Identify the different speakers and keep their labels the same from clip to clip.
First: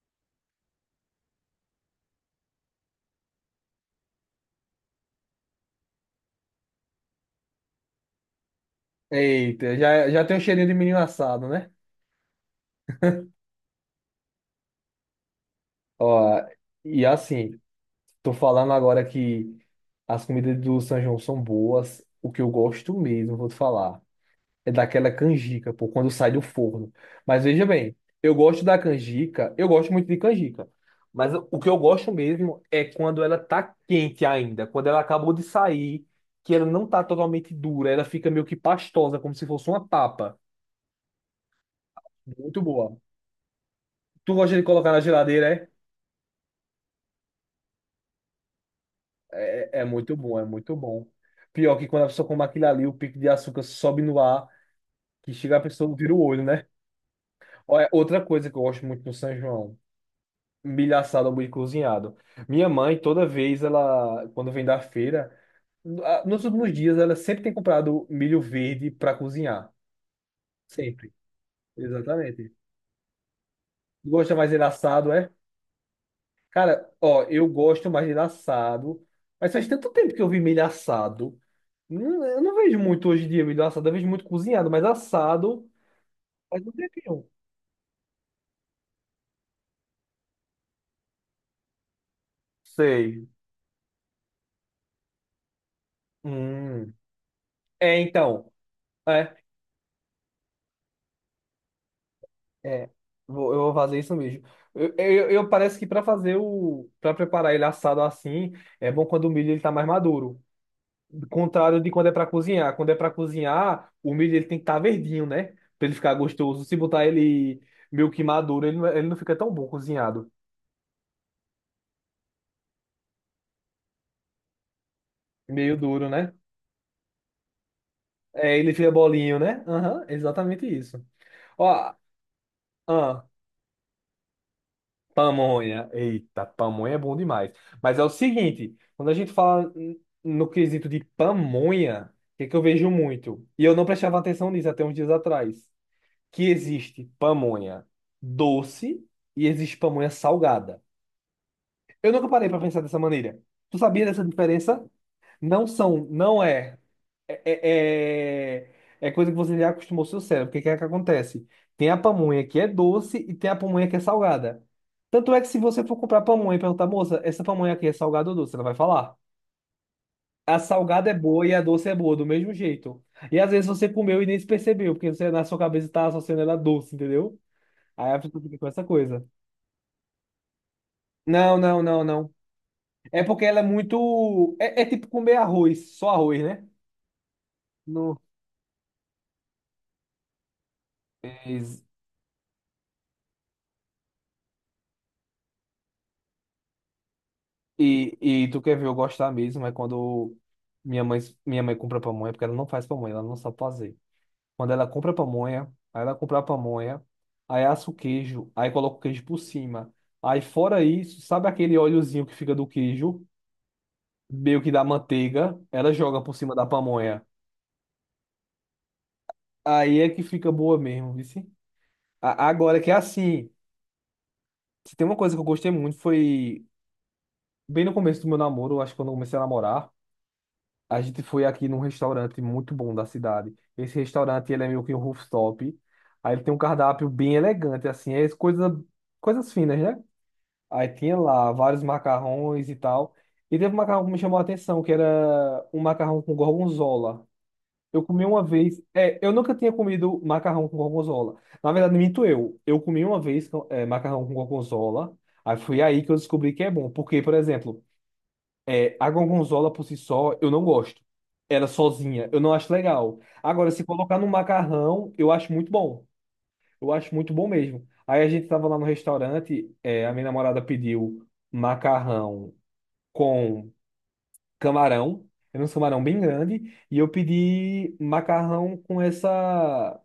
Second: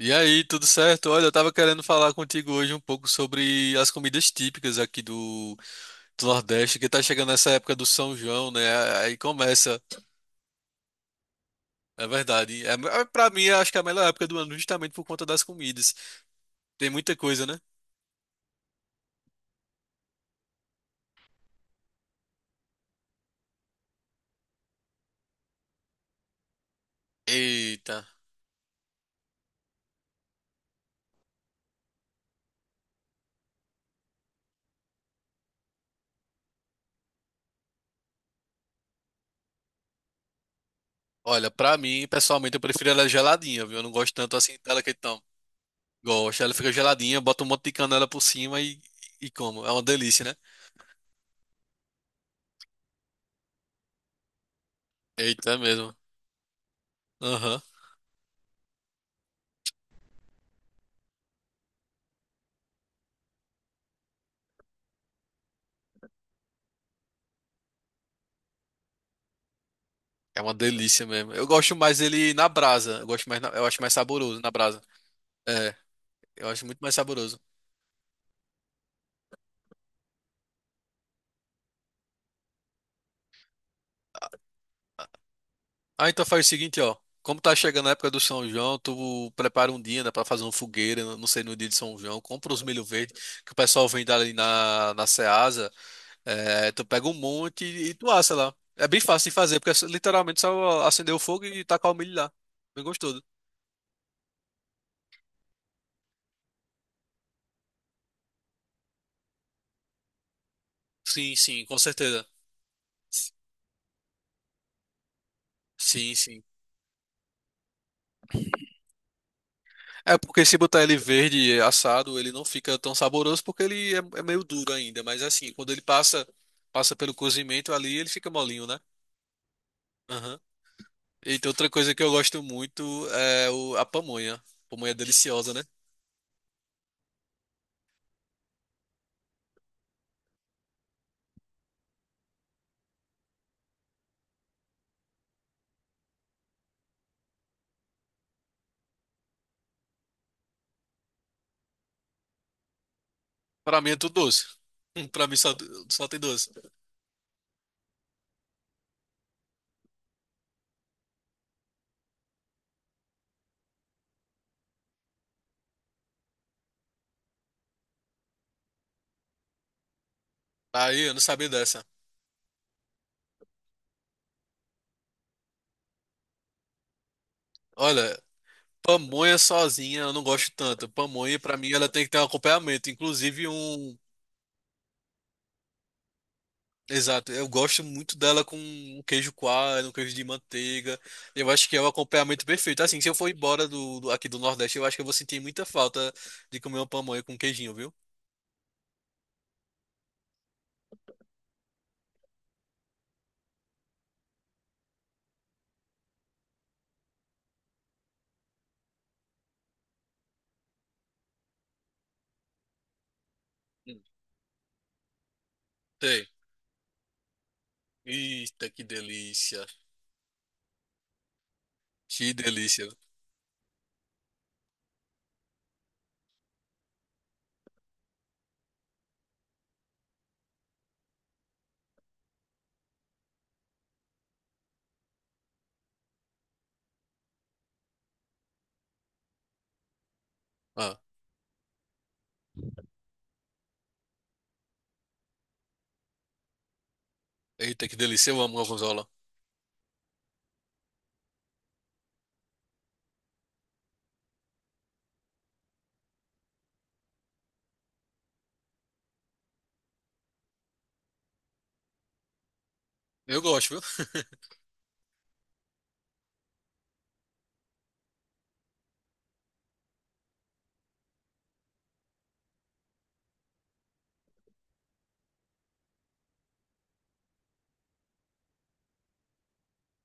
Speaker 1: E aí, tudo certo? Olha, eu tava querendo falar contigo hoje um pouco sobre as comidas típicas aqui do, do Nordeste, que tá chegando essa época do São João, né? Aí
Speaker 2: Eita,
Speaker 1: começa,
Speaker 2: já tem um cheirinho de menino assado, né?
Speaker 1: é verdade. Pra mim, eu acho que é a melhor época do ano, justamente por conta das comidas.
Speaker 2: Ó,
Speaker 1: Tem
Speaker 2: e
Speaker 1: muita coisa,
Speaker 2: assim,
Speaker 1: né?
Speaker 2: tô falando agora que as comidas do São João são boas. O que eu gosto mesmo, vou te falar, é daquela canjica, pô, quando sai do forno. Mas veja
Speaker 1: Eita.
Speaker 2: bem, eu gosto da canjica, eu gosto muito de canjica. Mas o que eu gosto mesmo é quando ela tá quente ainda, quando ela acabou de sair, que ela não tá totalmente dura, ela fica meio que pastosa, como se fosse uma papa.
Speaker 1: Olha, pra mim, pessoalmente, eu
Speaker 2: Muito
Speaker 1: prefiro
Speaker 2: boa.
Speaker 1: ela geladinha, viu? Eu não gosto
Speaker 2: Tu
Speaker 1: tanto assim
Speaker 2: gosta de
Speaker 1: dela que
Speaker 2: colocar na
Speaker 1: então.
Speaker 2: geladeira, é?
Speaker 1: Gosto, ela fica geladinha, bota um monte de canela por cima e como. É
Speaker 2: É, é
Speaker 1: uma
Speaker 2: é muito
Speaker 1: delícia, né?
Speaker 2: bom, é muito bom. Pior que quando a pessoa come aquilo ali, o pico de açúcar sobe no ar, que
Speaker 1: Eita, é
Speaker 2: chega a
Speaker 1: mesmo.
Speaker 2: pessoa vira o olho, né?
Speaker 1: Aham.
Speaker 2: Olha, outra coisa que eu gosto muito no São João, milho assado ou milho cozinhado. Minha mãe, toda vez, ela, quando vem da feira, ah, nos últimos dias, ela sempre tem comprado milho verde para cozinhar.
Speaker 1: É uma delícia
Speaker 2: Sempre.
Speaker 1: mesmo. Eu gosto mais dele na
Speaker 2: Exatamente.
Speaker 1: brasa. Eu gosto mais, eu acho mais
Speaker 2: Gosta
Speaker 1: saboroso na
Speaker 2: mais dele
Speaker 1: brasa.
Speaker 2: assado, é?
Speaker 1: É, eu acho muito
Speaker 2: Cara,
Speaker 1: mais
Speaker 2: ó,
Speaker 1: saboroso.
Speaker 2: eu gosto mais dele assado, mas faz tanto tempo que eu vi milho assado. Eu não vejo muito hoje em dia milho assado, eu vejo muito cozinhado, mas assado
Speaker 1: Ah, então faz o
Speaker 2: faz um
Speaker 1: seguinte, ó.
Speaker 2: tempinho.
Speaker 1: Como tá chegando a época do São João, tu prepara um dia, né, pra fazer uma fogueira, eu não sei, no dia de São João, compra os milho verde,
Speaker 2: Sei.
Speaker 1: que o pessoal vende ali na Ceasa, é, tu
Speaker 2: Hum.
Speaker 1: pega um monte e
Speaker 2: É,
Speaker 1: tu assa
Speaker 2: então.
Speaker 1: lá. É bem fácil
Speaker 2: É,
Speaker 1: de fazer, porque é literalmente só acender o fogo e tacar o milho lá. Bem
Speaker 2: é.
Speaker 1: gostoso.
Speaker 2: Eu vou fazer isso mesmo. Parece que para fazer o. para preparar ele assado assim, é bom quando o milho ele tá mais maduro.
Speaker 1: Sim, sim, com
Speaker 2: Contrário de quando é
Speaker 1: certeza.
Speaker 2: para cozinhar. Quando é para cozinhar, o milho ele tem que estar verdinho, né? Pra ele ficar
Speaker 1: Sim, sim.
Speaker 2: gostoso. Se botar ele meio que maduro, ele não, é, ele não fica tão bom
Speaker 1: É
Speaker 2: cozinhado.
Speaker 1: porque se botar ele verde assado, ele não fica tão saboroso porque ele é meio duro ainda. Mas assim, quando
Speaker 2: Meio
Speaker 1: ele
Speaker 2: duro,
Speaker 1: passa
Speaker 2: né?
Speaker 1: passa pelo cozimento ali, ele fica
Speaker 2: É,
Speaker 1: molinho,
Speaker 2: ele
Speaker 1: né?
Speaker 2: fica bolinho, né? Aham,
Speaker 1: Aham.
Speaker 2: exatamente isso.
Speaker 1: E tem outra coisa
Speaker 2: Ó,
Speaker 1: que eu gosto muito
Speaker 2: ah,
Speaker 1: é a pamonha. Pamonha é deliciosa, né?
Speaker 2: pamonha. Eita, pamonha é bom demais. Mas é o seguinte, quando a gente fala no quesito de pamonha, o que que eu vejo muito? E eu não prestava atenção nisso até uns dias atrás. Que existe pamonha doce e existe pamonha salgada. Eu nunca parei para pensar dessa maneira. Tu
Speaker 1: Pra mim é
Speaker 2: sabia
Speaker 1: tudo
Speaker 2: dessa
Speaker 1: doce.
Speaker 2: diferença?
Speaker 1: Pra mim só,
Speaker 2: Não são,
Speaker 1: só tem
Speaker 2: não
Speaker 1: doce.
Speaker 2: é é, é, é coisa que você já acostumou seu cérebro. O que que é que acontece? Tem a pamonha que é doce e tem a pamonha que é salgada. Tanto é que se você for comprar pamonha e perguntar, moça, essa pamonha aqui é salgada ou doce? Ela vai falar. A
Speaker 1: Aí
Speaker 2: salgada
Speaker 1: eu
Speaker 2: é
Speaker 1: não
Speaker 2: boa
Speaker 1: sabia
Speaker 2: e a
Speaker 1: dessa.
Speaker 2: doce é boa, do mesmo jeito. E às vezes você comeu e nem se percebeu, porque você na sua cabeça está associando ela a doce, entendeu? Aí a
Speaker 1: Olha,
Speaker 2: pessoa fica com essa coisa.
Speaker 1: pamonha sozinha eu não gosto tanto. Pamonha, pra
Speaker 2: Não,
Speaker 1: mim,
Speaker 2: não,
Speaker 1: ela
Speaker 2: não,
Speaker 1: tem que ter um
Speaker 2: não.
Speaker 1: acompanhamento.
Speaker 2: É porque
Speaker 1: Inclusive
Speaker 2: ela é
Speaker 1: um.
Speaker 2: muito. É, é tipo comer arroz, só arroz, né?
Speaker 1: Exato, eu gosto muito
Speaker 2: Não.
Speaker 1: dela com um queijo coalho, um queijo de manteiga. Eu acho que é o acompanhamento perfeito. Assim, se eu for embora aqui do Nordeste, eu acho que eu vou sentir muita falta de comer uma pamonha com queijinho, viu?
Speaker 2: E, e tu quer ver eu gostar mesmo, é quando minha mãe, minha mãe compra pamonha, porque ela não faz pamonha, ela não sabe fazer. Quando ela compra pamonha, aí ela compra a pamonha, aí assa o queijo, aí coloca o queijo por cima. Aí fora isso, sabe aquele óleozinho que fica do queijo,
Speaker 1: Hum.
Speaker 2: meio que da manteiga, ela joga
Speaker 1: Sei.
Speaker 2: por cima da pamonha.
Speaker 1: Eita, que delícia.
Speaker 2: Aí é que fica boa mesmo, viu?
Speaker 1: Que
Speaker 2: Agora
Speaker 1: delícia.
Speaker 2: que é assim, se tem uma coisa que eu gostei muito foi bem no começo do meu namoro, acho que quando eu comecei a namorar. A gente foi aqui num restaurante muito bom da cidade. Esse restaurante, ele é meio que um rooftop. Aí ele tem um cardápio bem elegante, assim, é coisa, coisas finas, né? Aí
Speaker 1: Ah,
Speaker 2: tinha lá vários macarrões e tal. E teve um macarrão que me chamou a atenção, que era um macarrão com gorgonzola.
Speaker 1: eita, que
Speaker 2: Eu comi
Speaker 1: delícia. Eu
Speaker 2: uma
Speaker 1: amo
Speaker 2: vez.
Speaker 1: gorgonzola.
Speaker 2: É, eu nunca tinha comido macarrão com gorgonzola. Na verdade, minto eu. Eu comi uma vez, é, macarrão com gorgonzola. Aí foi aí que eu descobri que é bom. Porque, por exemplo, é, a gorgonzola por si só, eu não gosto. Ela sozinha, eu não acho legal.
Speaker 1: Eu
Speaker 2: Agora,
Speaker 1: gosto,
Speaker 2: se
Speaker 1: viu?
Speaker 2: colocar no macarrão, eu acho muito bom. Eu acho muito bom mesmo. Aí a gente tava lá no restaurante, é, a minha namorada pediu macarrão com camarão. Era um camarão bem grande. E eu pedi macarrão com essa,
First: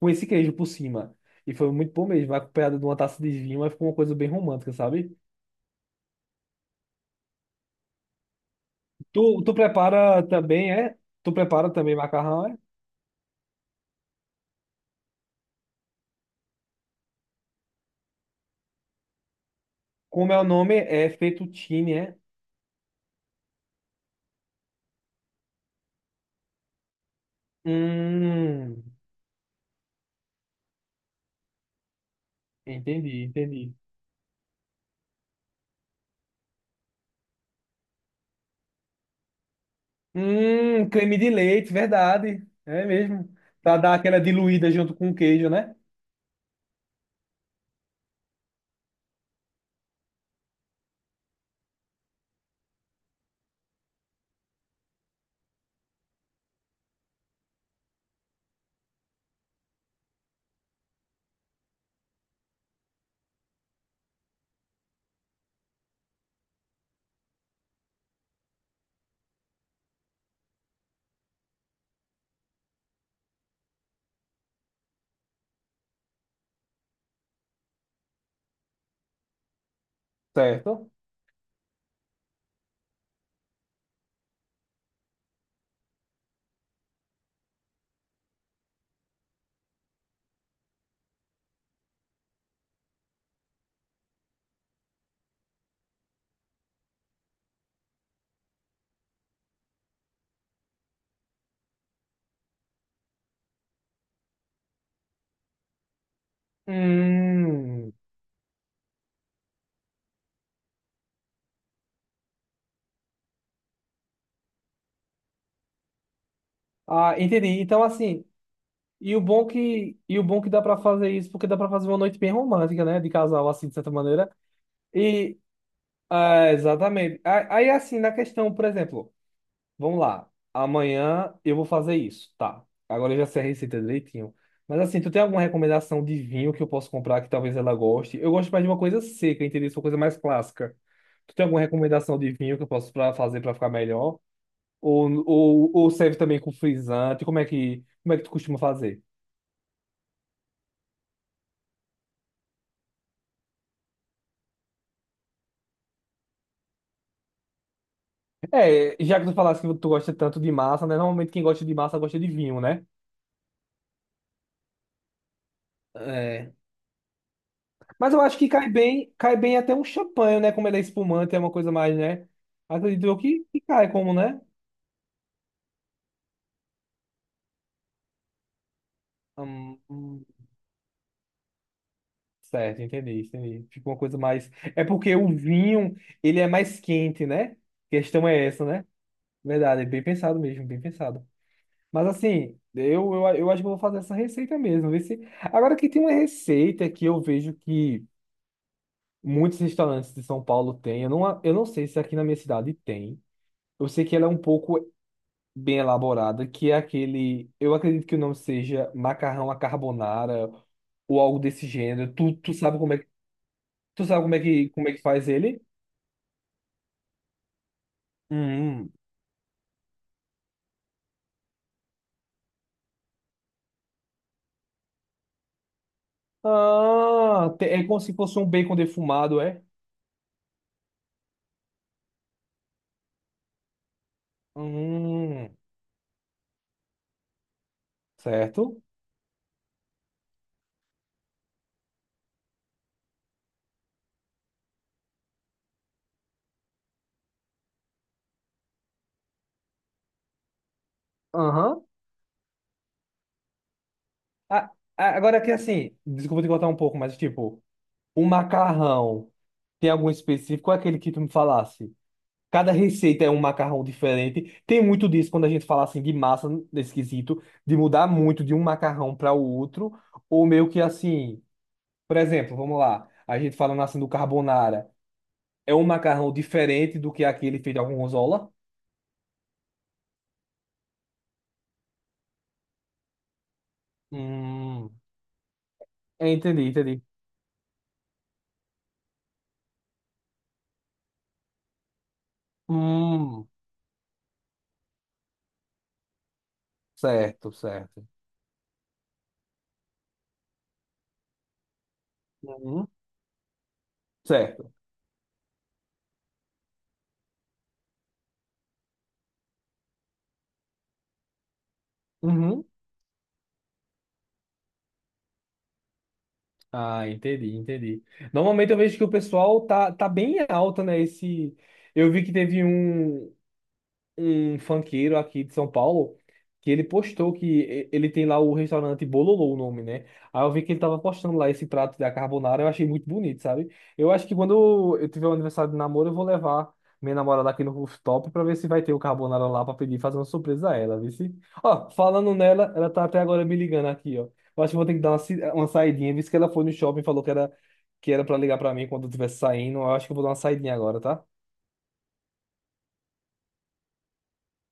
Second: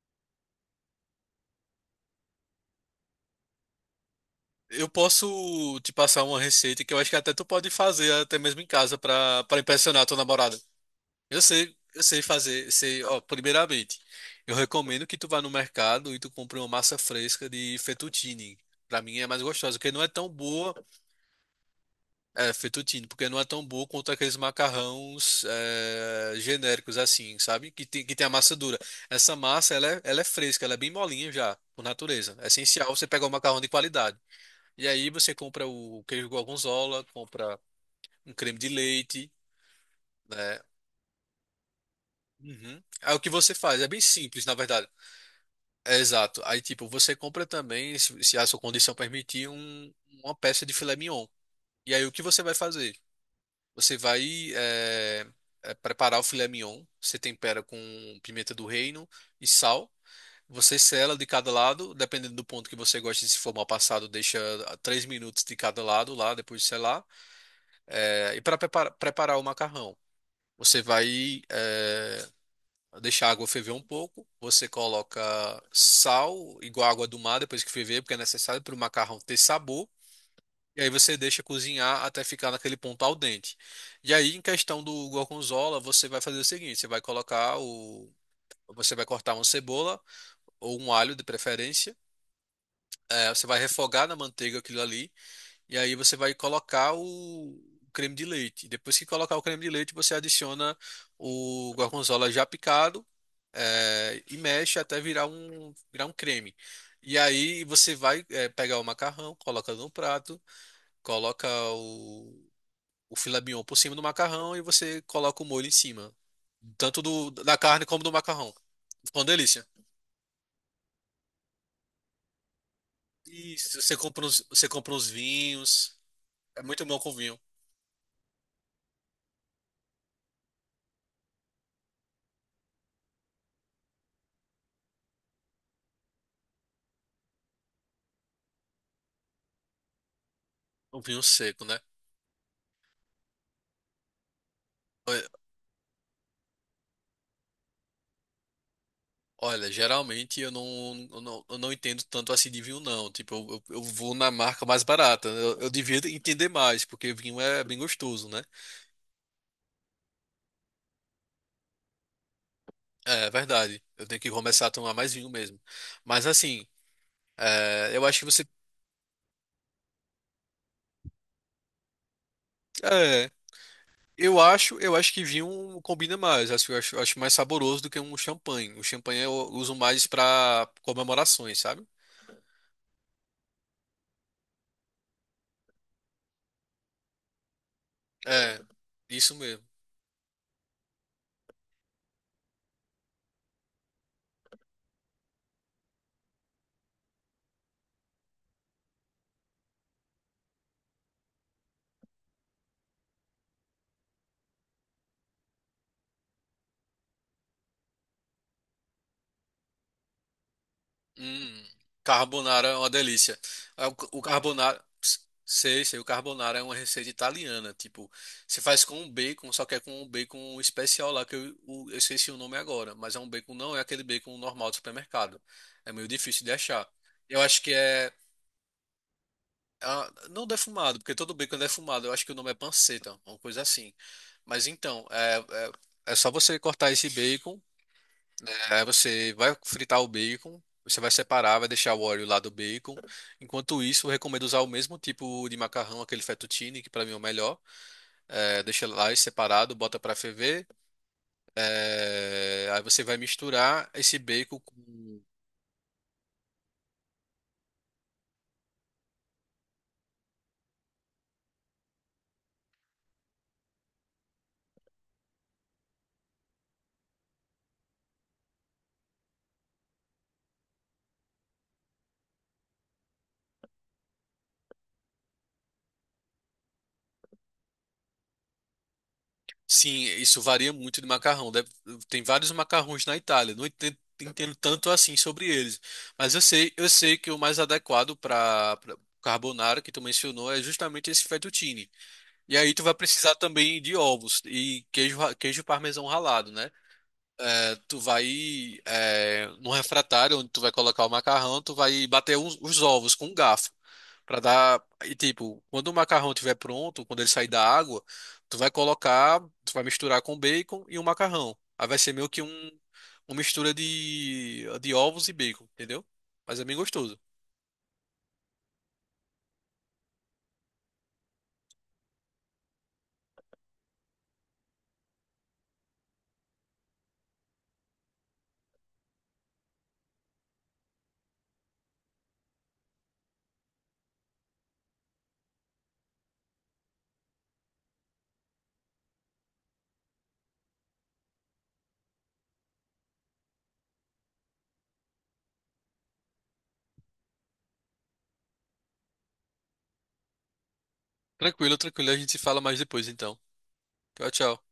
Speaker 2: com esse queijo por cima. E foi muito bom mesmo. Acompanhado de uma taça de vinho, mas ficou uma coisa bem romântica,
Speaker 1: Eu
Speaker 2: sabe?
Speaker 1: posso te passar uma receita que eu acho que até tu pode fazer até mesmo em casa para
Speaker 2: Tu
Speaker 1: para impressionar a tua
Speaker 2: prepara
Speaker 1: namorada.
Speaker 2: também, é? Tu prepara também
Speaker 1: Eu sei
Speaker 2: macarrão, é?
Speaker 1: fazer, sei, ó, primeiramente, eu recomendo que tu vá no mercado e tu compre uma massa fresca de fettuccine. Para mim é mais gostosa, porque não é tão
Speaker 2: Como é o
Speaker 1: boa,
Speaker 2: nome? É fettuccine, é?
Speaker 1: é, fettuccine, porque não é tão boa quanto aqueles macarrões é, genéricos assim, sabe? Que tem a massa dura.
Speaker 2: Hum,
Speaker 1: Essa massa, ela é fresca, ela é bem molinha já, por natureza. É essencial você
Speaker 2: entendi,
Speaker 1: pegar um macarrão de
Speaker 2: entendi.
Speaker 1: qualidade. E aí você compra o queijo gorgonzola, compra um creme de leite, né?
Speaker 2: Creme de leite, verdade.
Speaker 1: Uhum.
Speaker 2: É
Speaker 1: Aí o que
Speaker 2: mesmo.
Speaker 1: você
Speaker 2: Pra
Speaker 1: faz? É
Speaker 2: dar
Speaker 1: bem
Speaker 2: aquela
Speaker 1: simples, na
Speaker 2: diluída
Speaker 1: verdade.
Speaker 2: junto com o queijo, né?
Speaker 1: É exato. Aí, tipo, você compra também, se a sua condição permitir, uma peça de filé mignon. E aí o que você vai fazer? Você vai é, preparar o filé mignon, você tempera com pimenta do reino e sal. Você sela de cada lado, dependendo do ponto que você gosta, se for mal passado, deixa 3 minutos de cada lado lá, depois de selar. É, e para preparar o macarrão, você vai deixar a água ferver um pouco, você coloca sal, igual a água do mar, depois que ferver, porque é necessário para o macarrão ter sabor. E aí
Speaker 2: Certo.
Speaker 1: você deixa cozinhar até ficar naquele ponto al dente. E aí, em questão do gorgonzola, você vai fazer o seguinte: você vai colocar o. Você vai cortar uma cebola ou um alho, de preferência. É, você vai refogar na manteiga aquilo ali. E aí você vai colocar o creme de leite. Depois que colocar o creme de leite, você adiciona o gorgonzola já picado, e mexe até virar um creme. E aí
Speaker 2: Hum.
Speaker 1: você vai, pegar o macarrão, coloca no prato, coloca o, o filé mignon por cima do macarrão e você coloca o molho em cima. Tanto
Speaker 2: Ah, entendi.
Speaker 1: da
Speaker 2: Então,
Speaker 1: carne como do
Speaker 2: assim,
Speaker 1: macarrão.
Speaker 2: e
Speaker 1: Ficou
Speaker 2: o
Speaker 1: uma
Speaker 2: bom
Speaker 1: delícia.
Speaker 2: que, e o bom que dá pra fazer isso, porque dá pra fazer uma noite bem romântica, né? De casal, assim, de
Speaker 1: Isso,
Speaker 2: certa maneira.
Speaker 1: você compra uns
Speaker 2: E,
Speaker 1: vinhos.
Speaker 2: ah,
Speaker 1: É muito bom com
Speaker 2: exatamente.
Speaker 1: vinho.
Speaker 2: Ah, aí, assim, na questão, por exemplo. Vamos lá. Amanhã eu vou fazer isso. Tá. Agora eu já sei a receita direitinho. Mas assim, tu tem alguma recomendação de vinho que eu posso comprar que talvez ela goste? Eu gosto mais de uma coisa seca, entendeu? Uma coisa mais clássica.
Speaker 1: Um vinho
Speaker 2: Tu tem alguma
Speaker 1: seco, né?
Speaker 2: recomendação de vinho que eu posso pra fazer para ficar melhor? Ou serve também com frisante? Como é que tu costuma fazer?
Speaker 1: Olha, geralmente eu não entendo tanto assim de vinho, não. Tipo, eu vou na marca mais barata. Eu devia entender mais, porque vinho é bem gostoso, né?
Speaker 2: É, já que tu falaste que tu gosta tanto de massa, né? Normalmente quem gosta de massa gosta de vinho, né?
Speaker 1: É verdade. Eu tenho que começar a tomar mais vinho mesmo. Mas assim, é, eu
Speaker 2: Mas
Speaker 1: acho
Speaker 2: eu
Speaker 1: que
Speaker 2: acho
Speaker 1: você.
Speaker 2: que cai bem até um champanhe, né? Como ele é espumante, é uma coisa mais, né? Acredito eu
Speaker 1: É,
Speaker 2: que cai como, né?
Speaker 1: eu acho que vinho combina mais. Acho, eu acho mais saboroso do que um champanhe. O champanhe eu uso
Speaker 2: Hum,
Speaker 1: mais
Speaker 2: hum,
Speaker 1: para comemorações, sabe?
Speaker 2: certo, entendi, entendi. Fica uma coisa mais. É porque o vinho, ele é mais quente, né? A questão é
Speaker 1: É,
Speaker 2: essa, né?
Speaker 1: isso mesmo.
Speaker 2: Verdade, é bem pensado mesmo, bem pensado. Mas assim, eu acho que eu vou fazer essa receita mesmo. Ver se... Agora que tem uma receita que eu vejo que muitos restaurantes de São Paulo têm. Eu não sei se aqui na minha cidade tem. Eu sei que ela é um pouco. Bem elaborada, que é aquele, eu acredito que o nome seja macarrão à carbonara ou algo
Speaker 1: Hum,
Speaker 2: desse gênero. Tu
Speaker 1: carbonara é
Speaker 2: sabe
Speaker 1: uma
Speaker 2: como é,
Speaker 1: delícia. Ah, O
Speaker 2: tu sabe
Speaker 1: o carbonara,
Speaker 2: como é que faz ele?
Speaker 1: sei, sei, o carbonara é uma receita italiana, tipo, você faz
Speaker 2: Hum,
Speaker 1: com um bacon, só que é com um bacon especial lá que eu, eu esqueci o nome agora, mas é um bacon, não é aquele bacon normal do supermercado. É meio difícil de achar. Eu acho que
Speaker 2: É como
Speaker 1: é
Speaker 2: se fosse um bacon defumado, é?
Speaker 1: não defumado, porque todo bacon é defumado. Eu acho que o nome é panceta, uma coisa assim. Mas então,
Speaker 2: Hum,
Speaker 1: é só você cortar esse bacon.
Speaker 2: certo?
Speaker 1: Aí você vai fritar o bacon, você vai separar, vai deixar o óleo lá do bacon. Enquanto isso, eu recomendo usar o mesmo tipo de macarrão, aquele fettuccine, que para mim é o melhor. É, deixa lá separado, bota para ferver.
Speaker 2: Aham.
Speaker 1: É, aí você vai misturar esse bacon
Speaker 2: Ah,
Speaker 1: com.
Speaker 2: ah, agora que assim, desculpa te cortar um pouco, mas tipo, o macarrão tem algum específico? Qual é aquele que tu me falasse? Cada receita é um macarrão diferente. Tem muito disso quando a gente fala assim de massa nesse quesito, de mudar muito de um macarrão para o outro, ou meio que assim, por exemplo, vamos lá, a gente falando assim do carbonara, é um macarrão diferente do que aquele feito com gorgonzola?
Speaker 1: Sim, isso varia muito de macarrão. Deve- Tem vários macarrões na Itália. Não entendo, tanto
Speaker 2: Hum,
Speaker 1: assim sobre eles. Mas
Speaker 2: entendi,
Speaker 1: eu
Speaker 2: entendi.
Speaker 1: sei que o mais adequado para carbonara que tu mencionou é justamente esse fettuccine. E aí tu vai precisar
Speaker 2: Hum,
Speaker 1: também de ovos e queijo, queijo parmesão ralado, né?
Speaker 2: certo,
Speaker 1: É, tu
Speaker 2: certo.
Speaker 1: vai num refratário onde tu vai colocar o macarrão, tu vai bater os
Speaker 2: Uhum,
Speaker 1: ovos com um garfo para
Speaker 2: certo.
Speaker 1: dar e tipo, quando o macarrão estiver pronto, quando ele sair da água, tu vai colocar, tu vai misturar com bacon e o macarrão. Aí vai ser meio que
Speaker 2: Uhum.
Speaker 1: um uma mistura de ovos e bacon, entendeu? Mas é bem
Speaker 2: Ah,
Speaker 1: gostoso.
Speaker 2: entendi, entendi. Normalmente eu vejo que o pessoal tá, tá bem alta, né? Esse, eu vi que teve um. Um funkeiro aqui de São Paulo que ele postou que ele tem lá o restaurante Bololô, o nome, né? Aí eu vi que ele tava postando lá esse prato da carbonara, eu achei muito bonito, sabe? Eu acho que quando eu tiver um aniversário de namoro, eu vou levar minha namorada aqui no rooftop pra ver se vai ter o carbonara lá pra pedir, fazer uma surpresa a ela, viu? Ó, falando nela, ela tá até agora me ligando aqui, ó. Eu acho que vou ter que dar uma, uma saidinha, visto que ela foi no shopping e falou que era pra ligar pra mim quando eu estivesse saindo. Eu acho que eu vou dar uma saidinha agora, tá?
Speaker 1: Tranquilo, tranquilo, a gente se fala mais depois então. Tchau, tchau.